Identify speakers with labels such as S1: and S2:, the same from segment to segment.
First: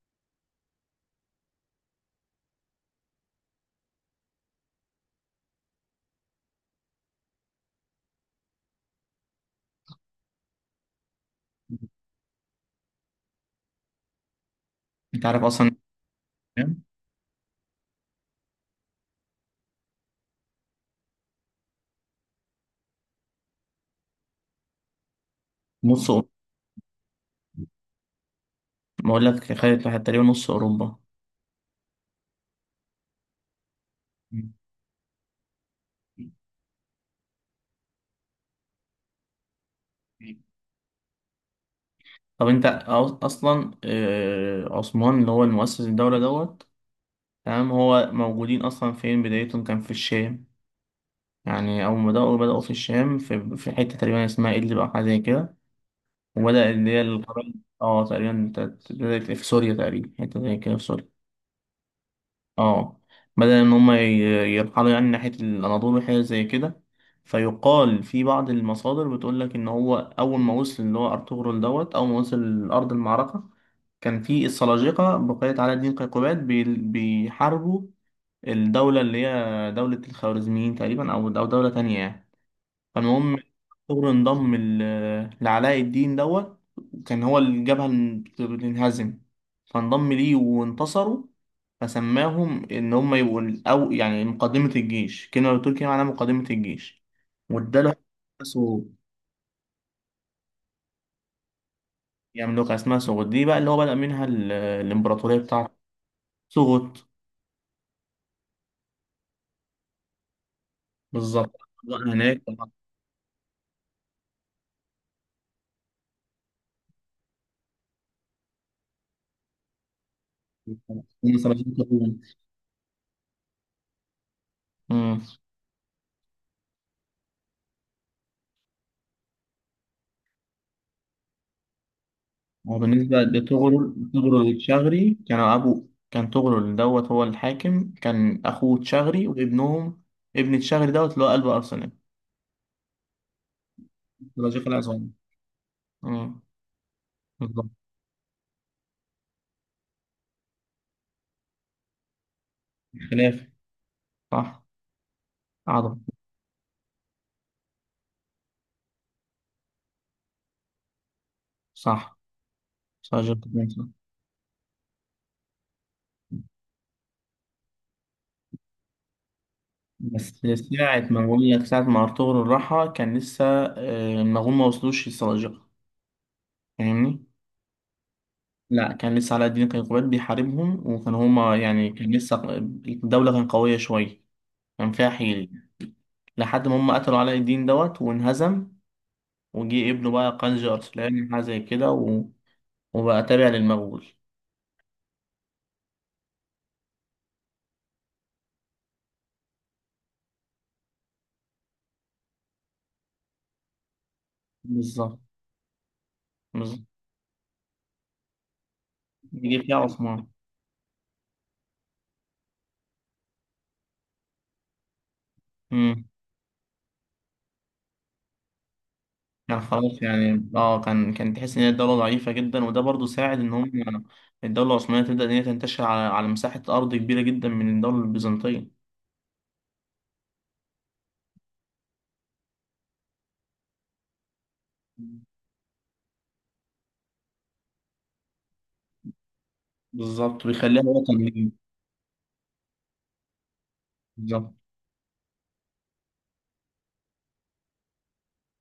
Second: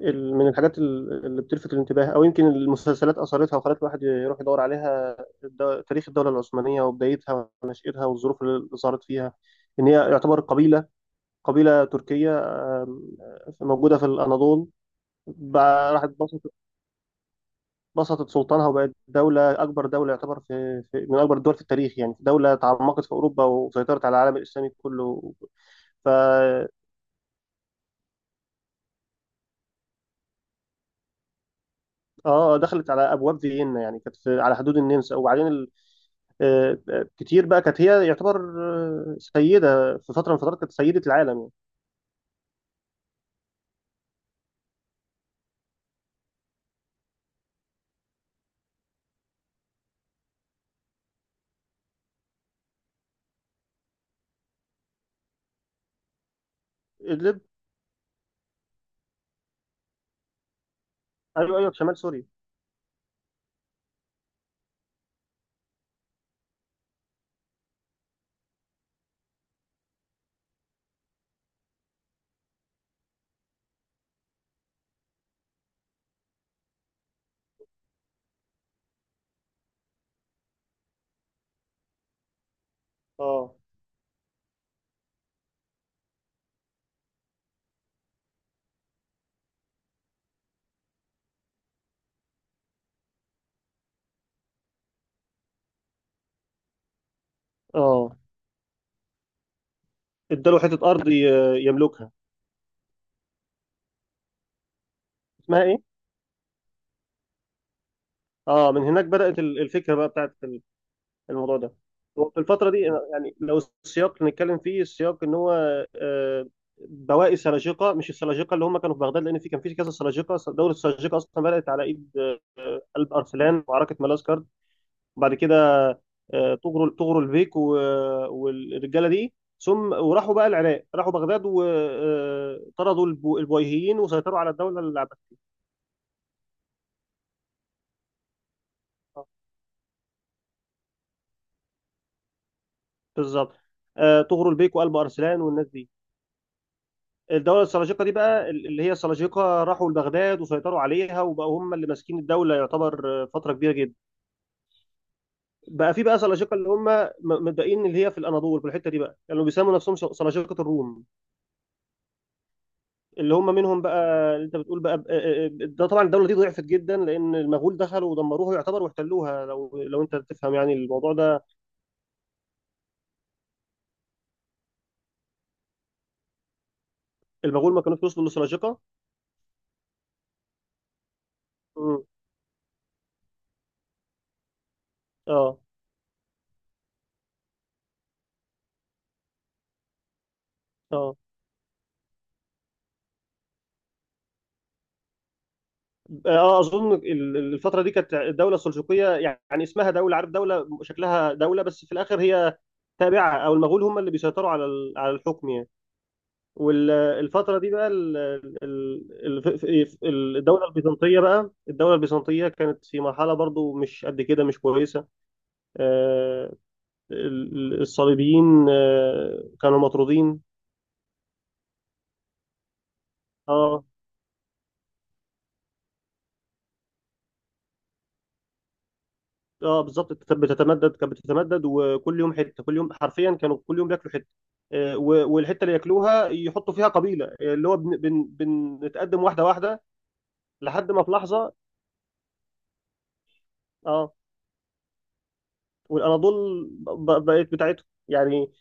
S1: من الحاجات اللي بتلفت الانتباه او يمكن المسلسلات اثرتها وخلت الواحد يروح يدور عليها. تاريخ الدوله العثمانيه وبدايتها ونشاتها والظروف اللي ظهرت فيها، ان هي يعتبر قبيله، قبيله تركيه، آم، موجوده في الاناضول.
S2: انت عارف اصلا
S1: بقى راحت بسطت سلطانها وبقت دوله، اكبر دوله يعتبر في، من اكبر الدول في التاريخ يعني. دوله تعمقت في اوروبا وسيطرت على العالم الاسلامي كله. ف
S2: نص أوروبا.
S1: اه
S2: بقول لك خدت واحد تقريبا نص اوروبا.
S1: آه، دخلت على ابواب فيينا، يعني كانت في
S2: مم.
S1: على حدود النمسا وبعدين كتير. بقى كانت هي يعتبر سيدة، في فترة من الفترات كانت سيدة العالم يعني.
S2: طب انت اصلا عثمان اللي هو المؤسس الدولة دوت. تمام، هو موجودين اصلا فين؟ بدايتهم كان في الشام. يعني اول ما بدأوا في الشام في, في حتة تقريبا اسمها إدلب او حاجة زي كده. وبدأ اللي هي
S1: إدلب.
S2: القبائل. اه تقريبا بدأت في سوريا، تقريبا حتة زي كده في سوريا.
S1: أيوه أيوه، في شمال سوريا.
S2: اه بدل ان هم يرحلوا يعني ناحية الاناضول وحاجة زي كده. فيقال في بعض المصادر بتقول لك ان هو اول ما وصل اللي هو ارطغرل دوت، اول ما وصل لارض المعركة كان في السلاجقة بقيت علاء الدين قيقباد بيحاربوا الدولة اللي هي دولة الخوارزميين تقريبا او دولة تانية يعني. فالمهم،
S1: اه.
S2: ثور انضم لعلاء الدين دوت. كان هو الجبهة اللي بتنهزم، فانضم ليه وانتصروا. فسماهم إن هم يبقوا الأو، يعني مقدمة الجيش، كلمة بالتركي معناها مقدمة الجيش. واداله
S1: اه.
S2: سو-
S1: اداله حتة أرض يملكها.
S2: يملكها، اسمها سوغوت. دي بقى اللي هو بدأ منها الإمبراطورية
S1: اسمها
S2: بتاعته.
S1: إيه؟
S2: سوغوت.
S1: اه، من هناك بدأت الفكرة بقى بتاعت
S2: بالظبط.
S1: الموضوع ده.
S2: بقى
S1: وفي
S2: هناك طبعاً.
S1: الفترة دي يعني لو، السياق اللي نتكلم فيه، السياق إن هو آه، بواقي السلاجقة، مش السلاجقة اللي هم كانوا في بغداد، لأن في كان في كذا سلاجقة. دولة السلاجقة
S2: هم
S1: أصلا بدأت
S2: سبعين
S1: على إيد
S2: قرون.
S1: قلب أرسلان وعركة ملازكر، وبعد كده طغروا البيك والرجاله دي. ثم وراحوا بقى العراق، راحوا بغداد
S2: هو
S1: وطردوا
S2: بالنسبة
S1: البويهيين
S2: لتغرل،
S1: وسيطروا
S2: تغرل
S1: على الدوله
S2: الشغري
S1: العباسيه.
S2: كانوا أبو، كان تغرل دوت هو الحاكم، كان أخوه تشغري وابنهم ابن تشغري دوت اللي هو قلب أرسنال.
S1: بالظبط. طغروا
S2: سلاجقة
S1: البيك وقلب
S2: العظام.
S1: ارسلان والناس دي.
S2: آه،
S1: الدوله
S2: بالظبط.
S1: السلاجقه دي بقى، اللي هي السلاجقه راحوا لبغداد وسيطروا عليها، وبقوا هم اللي ماسكين الدوله يعتبر
S2: خلاف.
S1: فتره كبيره جدا.
S2: صح.
S1: بقى
S2: عظم.
S1: في بقى سلاجقه اللي هم متبقيين، اللي هي في الاناضول في الحته دي، بقى كانوا يعني بيسموا نفسهم سلاجقه الروم.
S2: صح،
S1: اللي
S2: سلاجقة
S1: هم
S2: العظام،
S1: منهم بقى،
S2: صح.
S1: اللي انت بتقول بقى ده، طبعا الدوله دي ضعفت جدا لان المغول دخلوا ودمروها يعتبر واحتلوها، لو انت
S2: بس
S1: تفهم يعني الموضوع ده.
S2: ساعة ما أرطغرل راحها كان لسه المغول ما وصلوش للسلاجقة. فاهمني؟
S1: المغول ما كانوش وصلوا لسلاجقه.
S2: لا، كان لسه علاء الدين كيقوباد بيحاربهم، وكان هما يعني
S1: امم.
S2: كان لسه الدولة كانت قوية شوية. كان فيها حيل.
S1: اه.
S2: لحد ما هم قتلوا علاء الدين دوت وانهزم، وجي ابنه بقى قنج
S1: اه.
S2: أرسلان حاجة زي كده، و... وبقى تابع للمغول.
S1: اه. اظن الفتره دي كانت الدوله السلجوقيه يعني اسمها دوله، عارف، دوله شكلها دوله بس في الاخر هي تابعه، او المغول هم اللي بيسيطروا على على
S2: بالظبط
S1: الحكم يعني.
S2: بالظبط
S1: والفتره دي بقى ال-
S2: جه فيها عثمان.
S1: الدوله البيزنطيه بقى، الدوله البيزنطيه كانت في مرحله برضو مش قد كده، مش كويسه.
S2: امم
S1: آه، الصليبيين
S2: كان
S1: كانوا
S2: خلاص
S1: مطرودين.
S2: يعني، كان تحس ان هي الدولة ضعيفة جدا، وده برضو ساعد ان هم
S1: اه.
S2: الدولة العثمانية تبدأ ان هي تنتشر على مساحة أرض كبيرة جدا من الدولة البيزنطية.
S1: اه. بالظبط بتتمدد، كانت بتتمدد، وكل يوم حته، كل يوم حرفيا كانوا كل يوم بياكلوا حته والحته اللي ياكلوها يحطوا فيها قبيله اللي هو بن بن بنتقدم واحده واحده
S2: بالظبط، بيخليها
S1: لحد ما في
S2: وطن ليه.
S1: لحظه. اه.
S2: بالظبط.
S1: والاناضول بقت بتاعتهم يعني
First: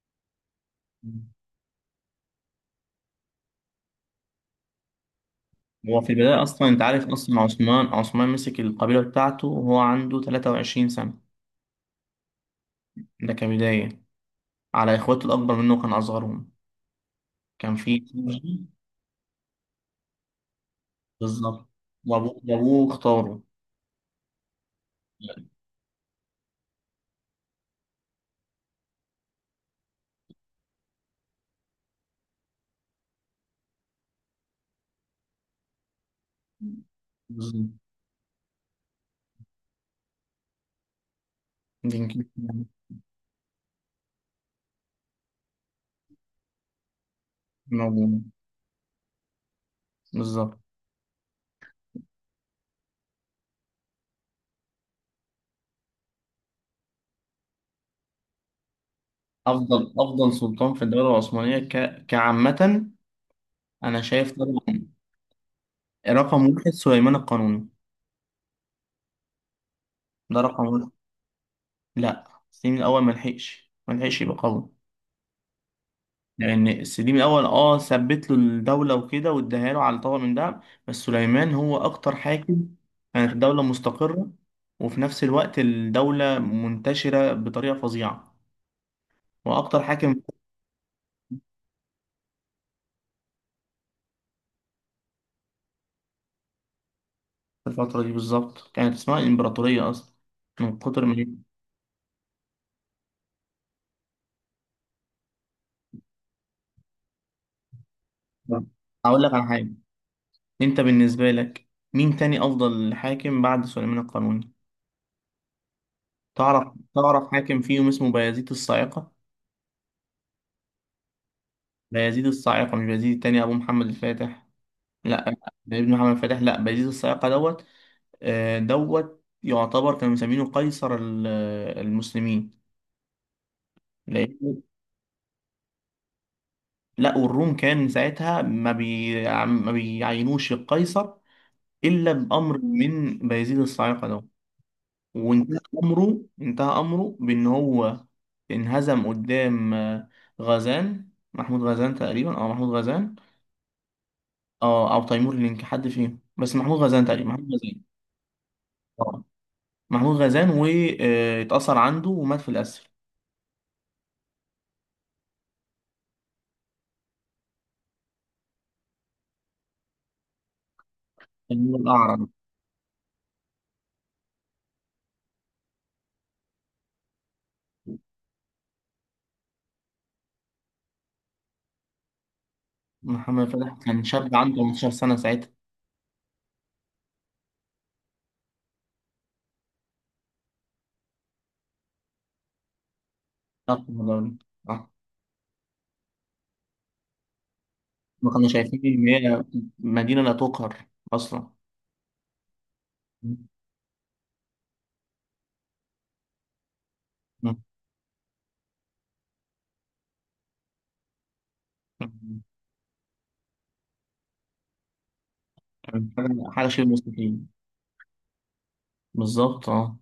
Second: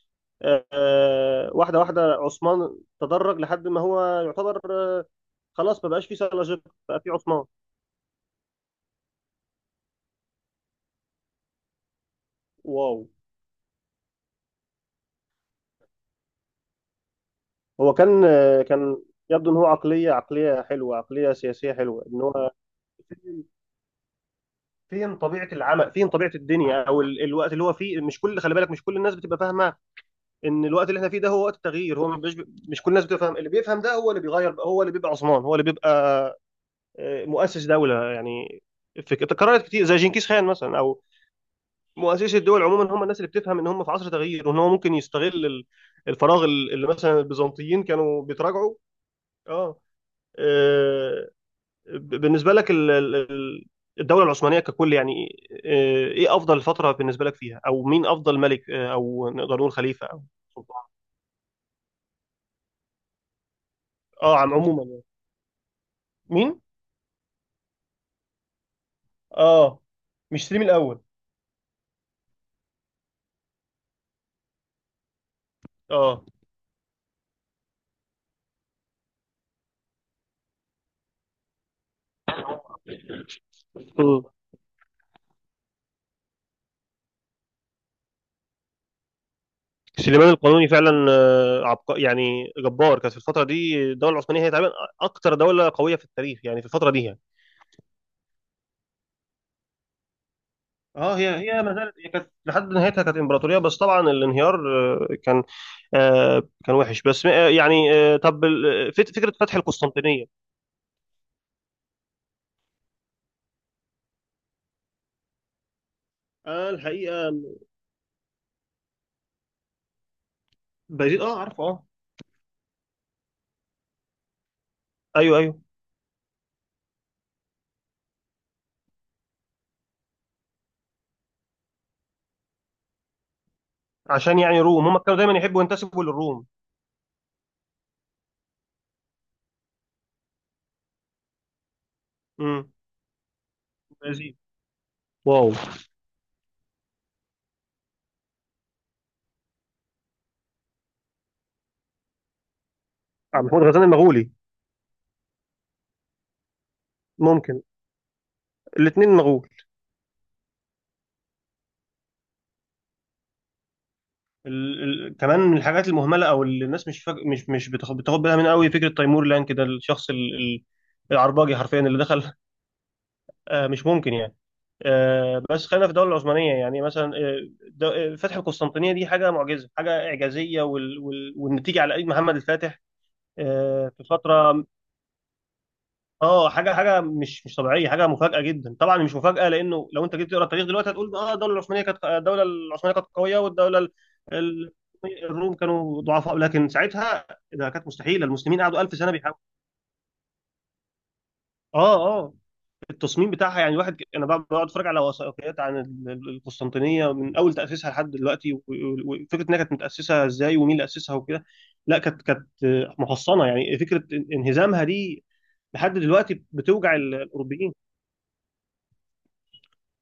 S1: واحده واحده، عثمان تدرج لحد ما هو يعتبر خلاص ما
S2: هو
S1: بقاش
S2: في
S1: فيه
S2: البداية أصلا،
S1: سلاجقه،
S2: أنت
S1: بقى
S2: عارف
S1: فيه
S2: أصلا،
S1: عثمان.
S2: عثمان مسك القبيلة بتاعته وهو عنده 23 سنة.
S1: واو.
S2: ده كبداية، على إخواته الأكبر منه، وكان أصغرهم. كان
S1: هو
S2: في
S1: كان
S2: جي
S1: كان يبدو ان هو عقليه، عقليه حلوه، عقليه
S2: بالظبط.
S1: سياسيه حلوه، ان
S2: وأبوه
S1: هو
S2: وأبوه اختاره.
S1: فين فين طبيعه العمل، فين طبيعه الدنيا، او الوقت اللي هو فيه. مش كل، خلي بالك، مش كل الناس بتبقى فاهمه ان الوقت اللي احنا فيه ده هو وقت التغيير. هو مش كل الناس بتبقى فاهم. اللي بيفهم ده هو اللي بيغير بقى، هو اللي بيبقى عثمان، هو اللي بيبقى مؤسس
S2: بالظبط.
S1: دوله يعني. في تكررت كتير، زي جنكيز خان مثلا، او
S2: دينكير.
S1: مؤسسي الدول عموما هم الناس اللي بتفهم ان هم في عصر تغيير، وان هو ممكن يستغل الفراغ، اللي مثلا
S2: من
S1: البيزنطيين
S2: أبوه.
S1: كانوا بيتراجعوا. اه.
S2: بالظبط.
S1: آه، بالنسبه لك الدوله العثمانيه ككل يعني، ايه افضل فتره بالنسبه لك فيها، او مين افضل ملك او نقدر نقول
S2: أفضل
S1: خليفه او
S2: أفضل سلطان في
S1: سلطان.
S2: الدولة العثمانية كعامة، أنا شايف
S1: اه، عم عموما
S2: طبعا
S1: يعني.
S2: رقم
S1: مين؟
S2: واحد سليمان القانوني.
S1: اه.
S2: ده
S1: مش سليم
S2: رقم واحد.
S1: الاول؟
S2: لا، سليم الأول ملحقش يبقى قوي،
S1: اه.
S2: لان السليم الاول ثبت له الدوله وكده، واداها له على طبق من دهب. بس سليمان هو اكتر حاكم كانت الدوله
S1: مم.
S2: مستقره، وفي نفس الوقت الدوله منتشره بطريقه فظيعه. واكتر حاكم
S1: سليمان القانوني فعلا يعني جبار، كانت في الفتره دي الدوله العثمانيه هي تقريبا اكتر دوله قويه في التاريخ يعني، في الفتره دي يعني.
S2: في الفتره دي بالظبط كانت اسمها الامبراطوريه اصلا من كتر ما
S1: اه،
S2: هي.
S1: هي ما زالت، هي كانت لحد نهايتها كانت امبراطوريه، بس طبعا الانهيار كان كان وحش، بس يعني طب
S2: هقول لك
S1: فكره
S2: على
S1: فتح
S2: حاجه.
S1: القسطنطينيه.
S2: انت بالنسبه لك، مين تاني افضل حاكم بعد سليمان القانوني؟
S1: آه
S2: تعرف
S1: الحقيقه.
S2: حاكم فيهم اسمه بايزيد الصاعقه؟
S1: بايزيد، اه، عارفه، اه.
S2: بايزيد الصاعقه، مش بايزيد التاني ابو محمد الفاتح. لا،
S1: ايوه ايوه.
S2: ابن محمد فتح، لا، بيزيد الصياقة دوت. دوت يعتبر كانوا مسمينه قيصر المسلمين.
S1: عشان يعني
S2: لأن
S1: روم، هم كانوا دايما يحبوا ينتسبوا للروم.
S2: لا، والروم كان ساعتها ما بيعينوش القيصر إلا بأمر
S1: امم.
S2: من بيزيد الصياقة دوت.
S1: بايزيد. واو.
S2: وانتهى أمره بإن هو انهزم قدام آه، غزان محمود غزان تقريبا، أو محمود غزان،
S1: عبد محمود غزنان المغولي.
S2: أو تيمور لينك، حد فيهم، بس محمود غزان تقريبا، محمود
S1: ممكن. الاثنين
S2: غزان
S1: مغول.
S2: محمود غزان واتأثر عنده ومات في الأسر.
S1: كمان من الحاجات المهمله او اللي الناس مش فاك... مش مش بتاخد بالها من قوي، فكره تيمور لانك، ده الشخص العرباجي
S2: كان هو
S1: حرفيا اللي
S2: الأعرج.
S1: دخل. آه مش ممكن يعني. بس خلينا في الدوله العثمانيه يعني، مثلا فتح القسطنطينيه دي حاجه معجزه، حاجه اعجازيه، والنتيجه على ايد محمد الفاتح.
S2: محمد فتح كان
S1: في
S2: شاب عنده
S1: فتره.
S2: 18 سنة ساعتها.
S1: اه، حاجه مش طبيعيه، حاجه مفاجاه جدا، طبعا مش مفاجاه لانه لو انت جيت تقرا التاريخ دلوقتي هتقول اه، الدوله العثمانيه كانت قويه
S2: آه، والله.
S1: ال-
S2: آه.
S1: الروم كانوا ضعفاء، لكن ساعتها ده كانت مستحيله.
S2: ما كانوا
S1: المسلمين
S2: شايفين
S1: قعدوا 1000
S2: إن
S1: سنه بيحاولوا.
S2: هي مدينة لا تقهر أصلا.
S1: اه. اه. التصميم
S2: م-
S1: بتاعها يعني، الواحد انا بقعد، بقعد اتفرج على وثائقيات عن القسطنطينيه، من اول
S2: م-
S1: تاسيسها لحد دلوقتي، وفكره انها كانت متاسسه ازاي، ومين اللي اسسها وكده. لا، كانت محصنه، يعني فكره انهزامها دي لحد
S2: حاجة
S1: دلوقتي
S2: حاجة شبه
S1: بتوجع
S2: مستحيل.
S1: الاوروبيين.
S2: بالظبط، اه.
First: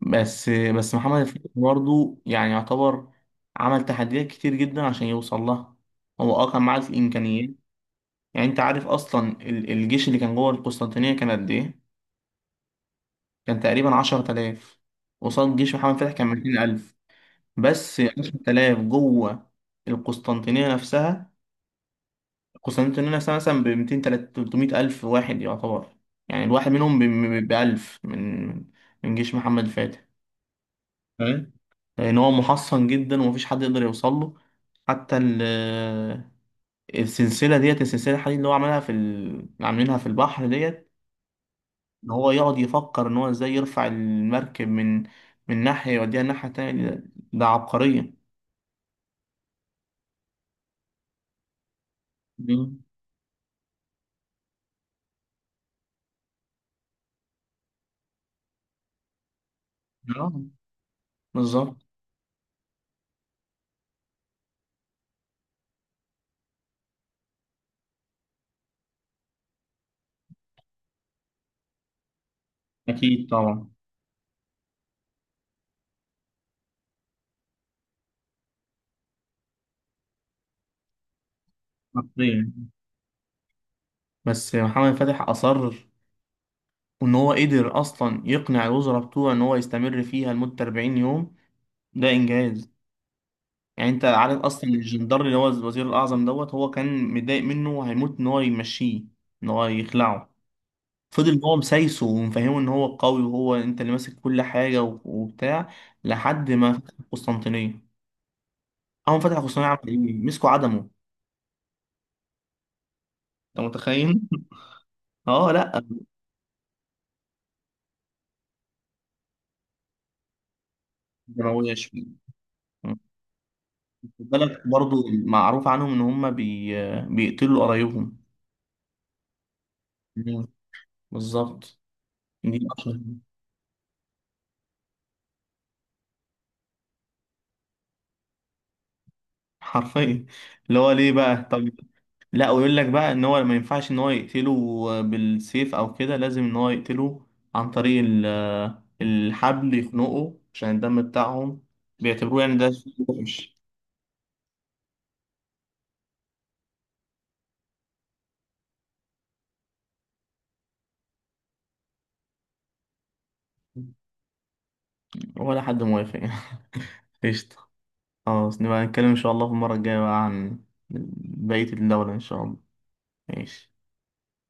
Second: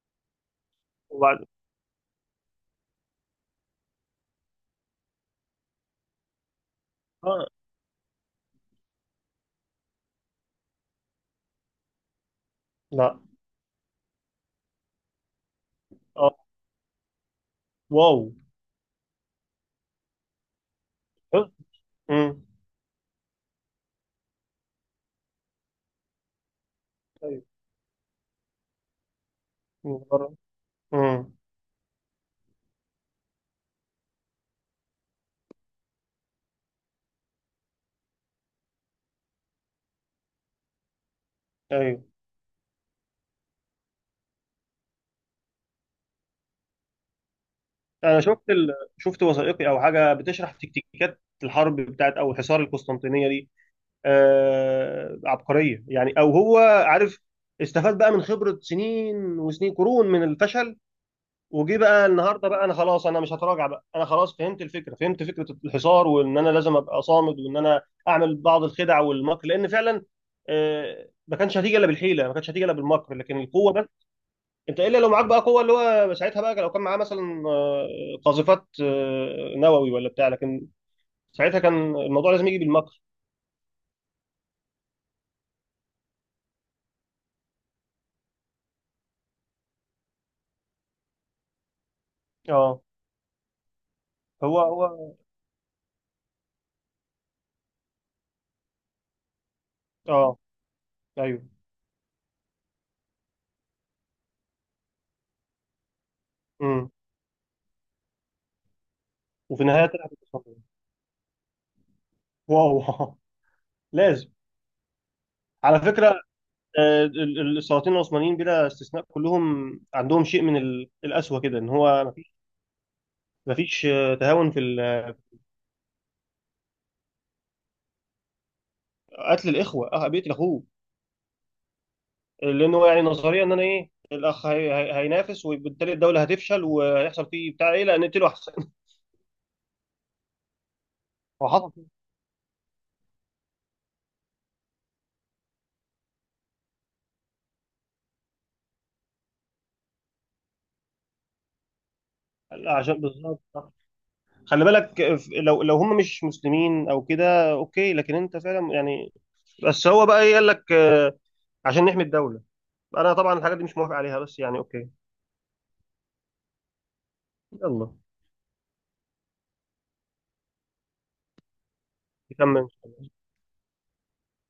S2: بس محمد فتح
S1: وبعد،
S2: برضه يعني يعتبر عمل تحديات كتير جدا عشان يوصل لها. هو اه كان معاه
S1: اه،
S2: الإمكانيات. يعني أنت عارف أصلا الجيش اللي كان جوه القسطنطينية كان قد إيه؟
S1: لا،
S2: كان تقريبا 10000 قصاد جيش محمد فتح، كان
S1: اه،
S2: 200000، بس
S1: واو،
S2: 10000 جوه القسطنطينية نفسها.
S1: امم،
S2: القسطنطينية نفسها مثلا ب 200 300000 واحد يعتبر. يعني الواحد منهم
S1: ايوه،
S2: ب 1000 من جيش محمد
S1: من
S2: فتح.
S1: بره. امم.
S2: فاهم؟ لأن هو محصن جدا ومفيش حد يقدر يوصل له. حتى السلسلة ديت، السلسلة الحديد اللي هو عملها في عاملينها في البحر ديت،
S1: ايوه.
S2: ان هو يقعد يفكر ان هو ازاي يرفع المركب من ناحية يوديها الناحية التانية، ده عبقرية.
S1: انا شفت شفت وثائقي او حاجه بتشرح تكتيكات الحرب بتاعت او حصار
S2: مم.
S1: القسطنطينيه دي. عبقريه يعني، او هو، عارف، استفاد بقى من خبره سنين وسنين، قرون من
S2: اه،
S1: الفشل.
S2: بالظبط.
S1: وجي بقى النهارده بقى، انا خلاص، انا مش هتراجع بقى. انا خلاص فهمت الفكره، فهمت فكره الحصار، وان انا لازم ابقى صامد، وان انا اعمل بعض الخدع والمكر، لان فعلا ما كانش هتيجي الا بالحيله، ما كانش هتيجي الا بالمكر،
S2: اكيد
S1: لكن
S2: طبعا.
S1: القوه بس، انت الا لو معاك بقى قوه، اللي هو ساعتها بقى لو كان معاه مثلا قاذفات نووي ولا بتاع، لكن ساعتها كان الموضوع لازم
S2: عبقرية.
S1: يجي بالمكر.
S2: بس محمد فتح اصر، وان هو قدر اصلا يقنع الوزراء بتوعه ان هو يستمر فيها لمدة 40 يوم. ده انجاز.
S1: اه.
S2: يعني انت عارف
S1: هو
S2: اصلا
S1: هو
S2: الجندر اللي هو الوزير الاعظم دوت، هو كان متضايق منه وهيموت ان هو يمشيه، ان هو يخلعه.
S1: اه.
S2: فضل
S1: ايوه.
S2: هو مسايسه ومفهمه ان هو القوي وهو انت اللي ماسك كل حاجه و- وبتاع، لحد ما
S1: امم.
S2: فتح القسطنطينيه. اول ما فتح
S1: وفي
S2: القسطنطينيه
S1: النهايه
S2: عمل
S1: طلعت
S2: ايه؟ مسكوا
S1: الاسماعيليه.
S2: عدمه.
S1: واو.
S2: انت متخيل؟
S1: لازم.
S2: اه،
S1: على
S2: لا،
S1: فكره السلاطين العثمانيين بلا استثناء كلهم عندهم شيء من القسوه كده، ان
S2: دمويه
S1: هو
S2: شويه.
S1: مفيش،
S2: خد
S1: مفيش تهاون في
S2: بالك برضه معروف عنهم ان هم بيقتلوا قرايبهم.
S1: قتل الاخوه. اه، بيقتل
S2: مم.
S1: اخوه.
S2: بالظبط. دي
S1: لان هو
S2: أشهر.
S1: يعني نظريا ان انا، ايه، الاخ هينافس وبالتالي الدوله هتفشل وهيحصل فيه بتاع، ايه، لا نقتله احسن.
S2: حرفيا. اللي هو ليه بقى،
S1: هو
S2: طب؟
S1: حصل كده.
S2: لا، ويقول لك بقى ان هو ما ينفعش ان هو يقتله بالسيف او كده، لازم ان هو يقتله عن طريق الحبل، يخنقه عشان الدم بتاعهم بيعتبروه، يعني ده
S1: عشان،
S2: شيء
S1: بالظبط،
S2: وحش.
S1: صح. خلي بالك لو هم مش مسلمين او كده اوكي، لكن انت فعلا يعني. بس هو بقى، ايه قال لك، عشان نحمي الدوله. انا طبعا الحاجات دي مش موافق عليها، بس يعني اوكي.
S2: ولا حد موافق يعني. قشطة.
S1: يلا
S2: خلاص، نبقى نتكلم ان شاء الله في المرة الجاية بقى عن بقية الدولة ان شاء الله.
S1: نكمل.
S2: ماشي.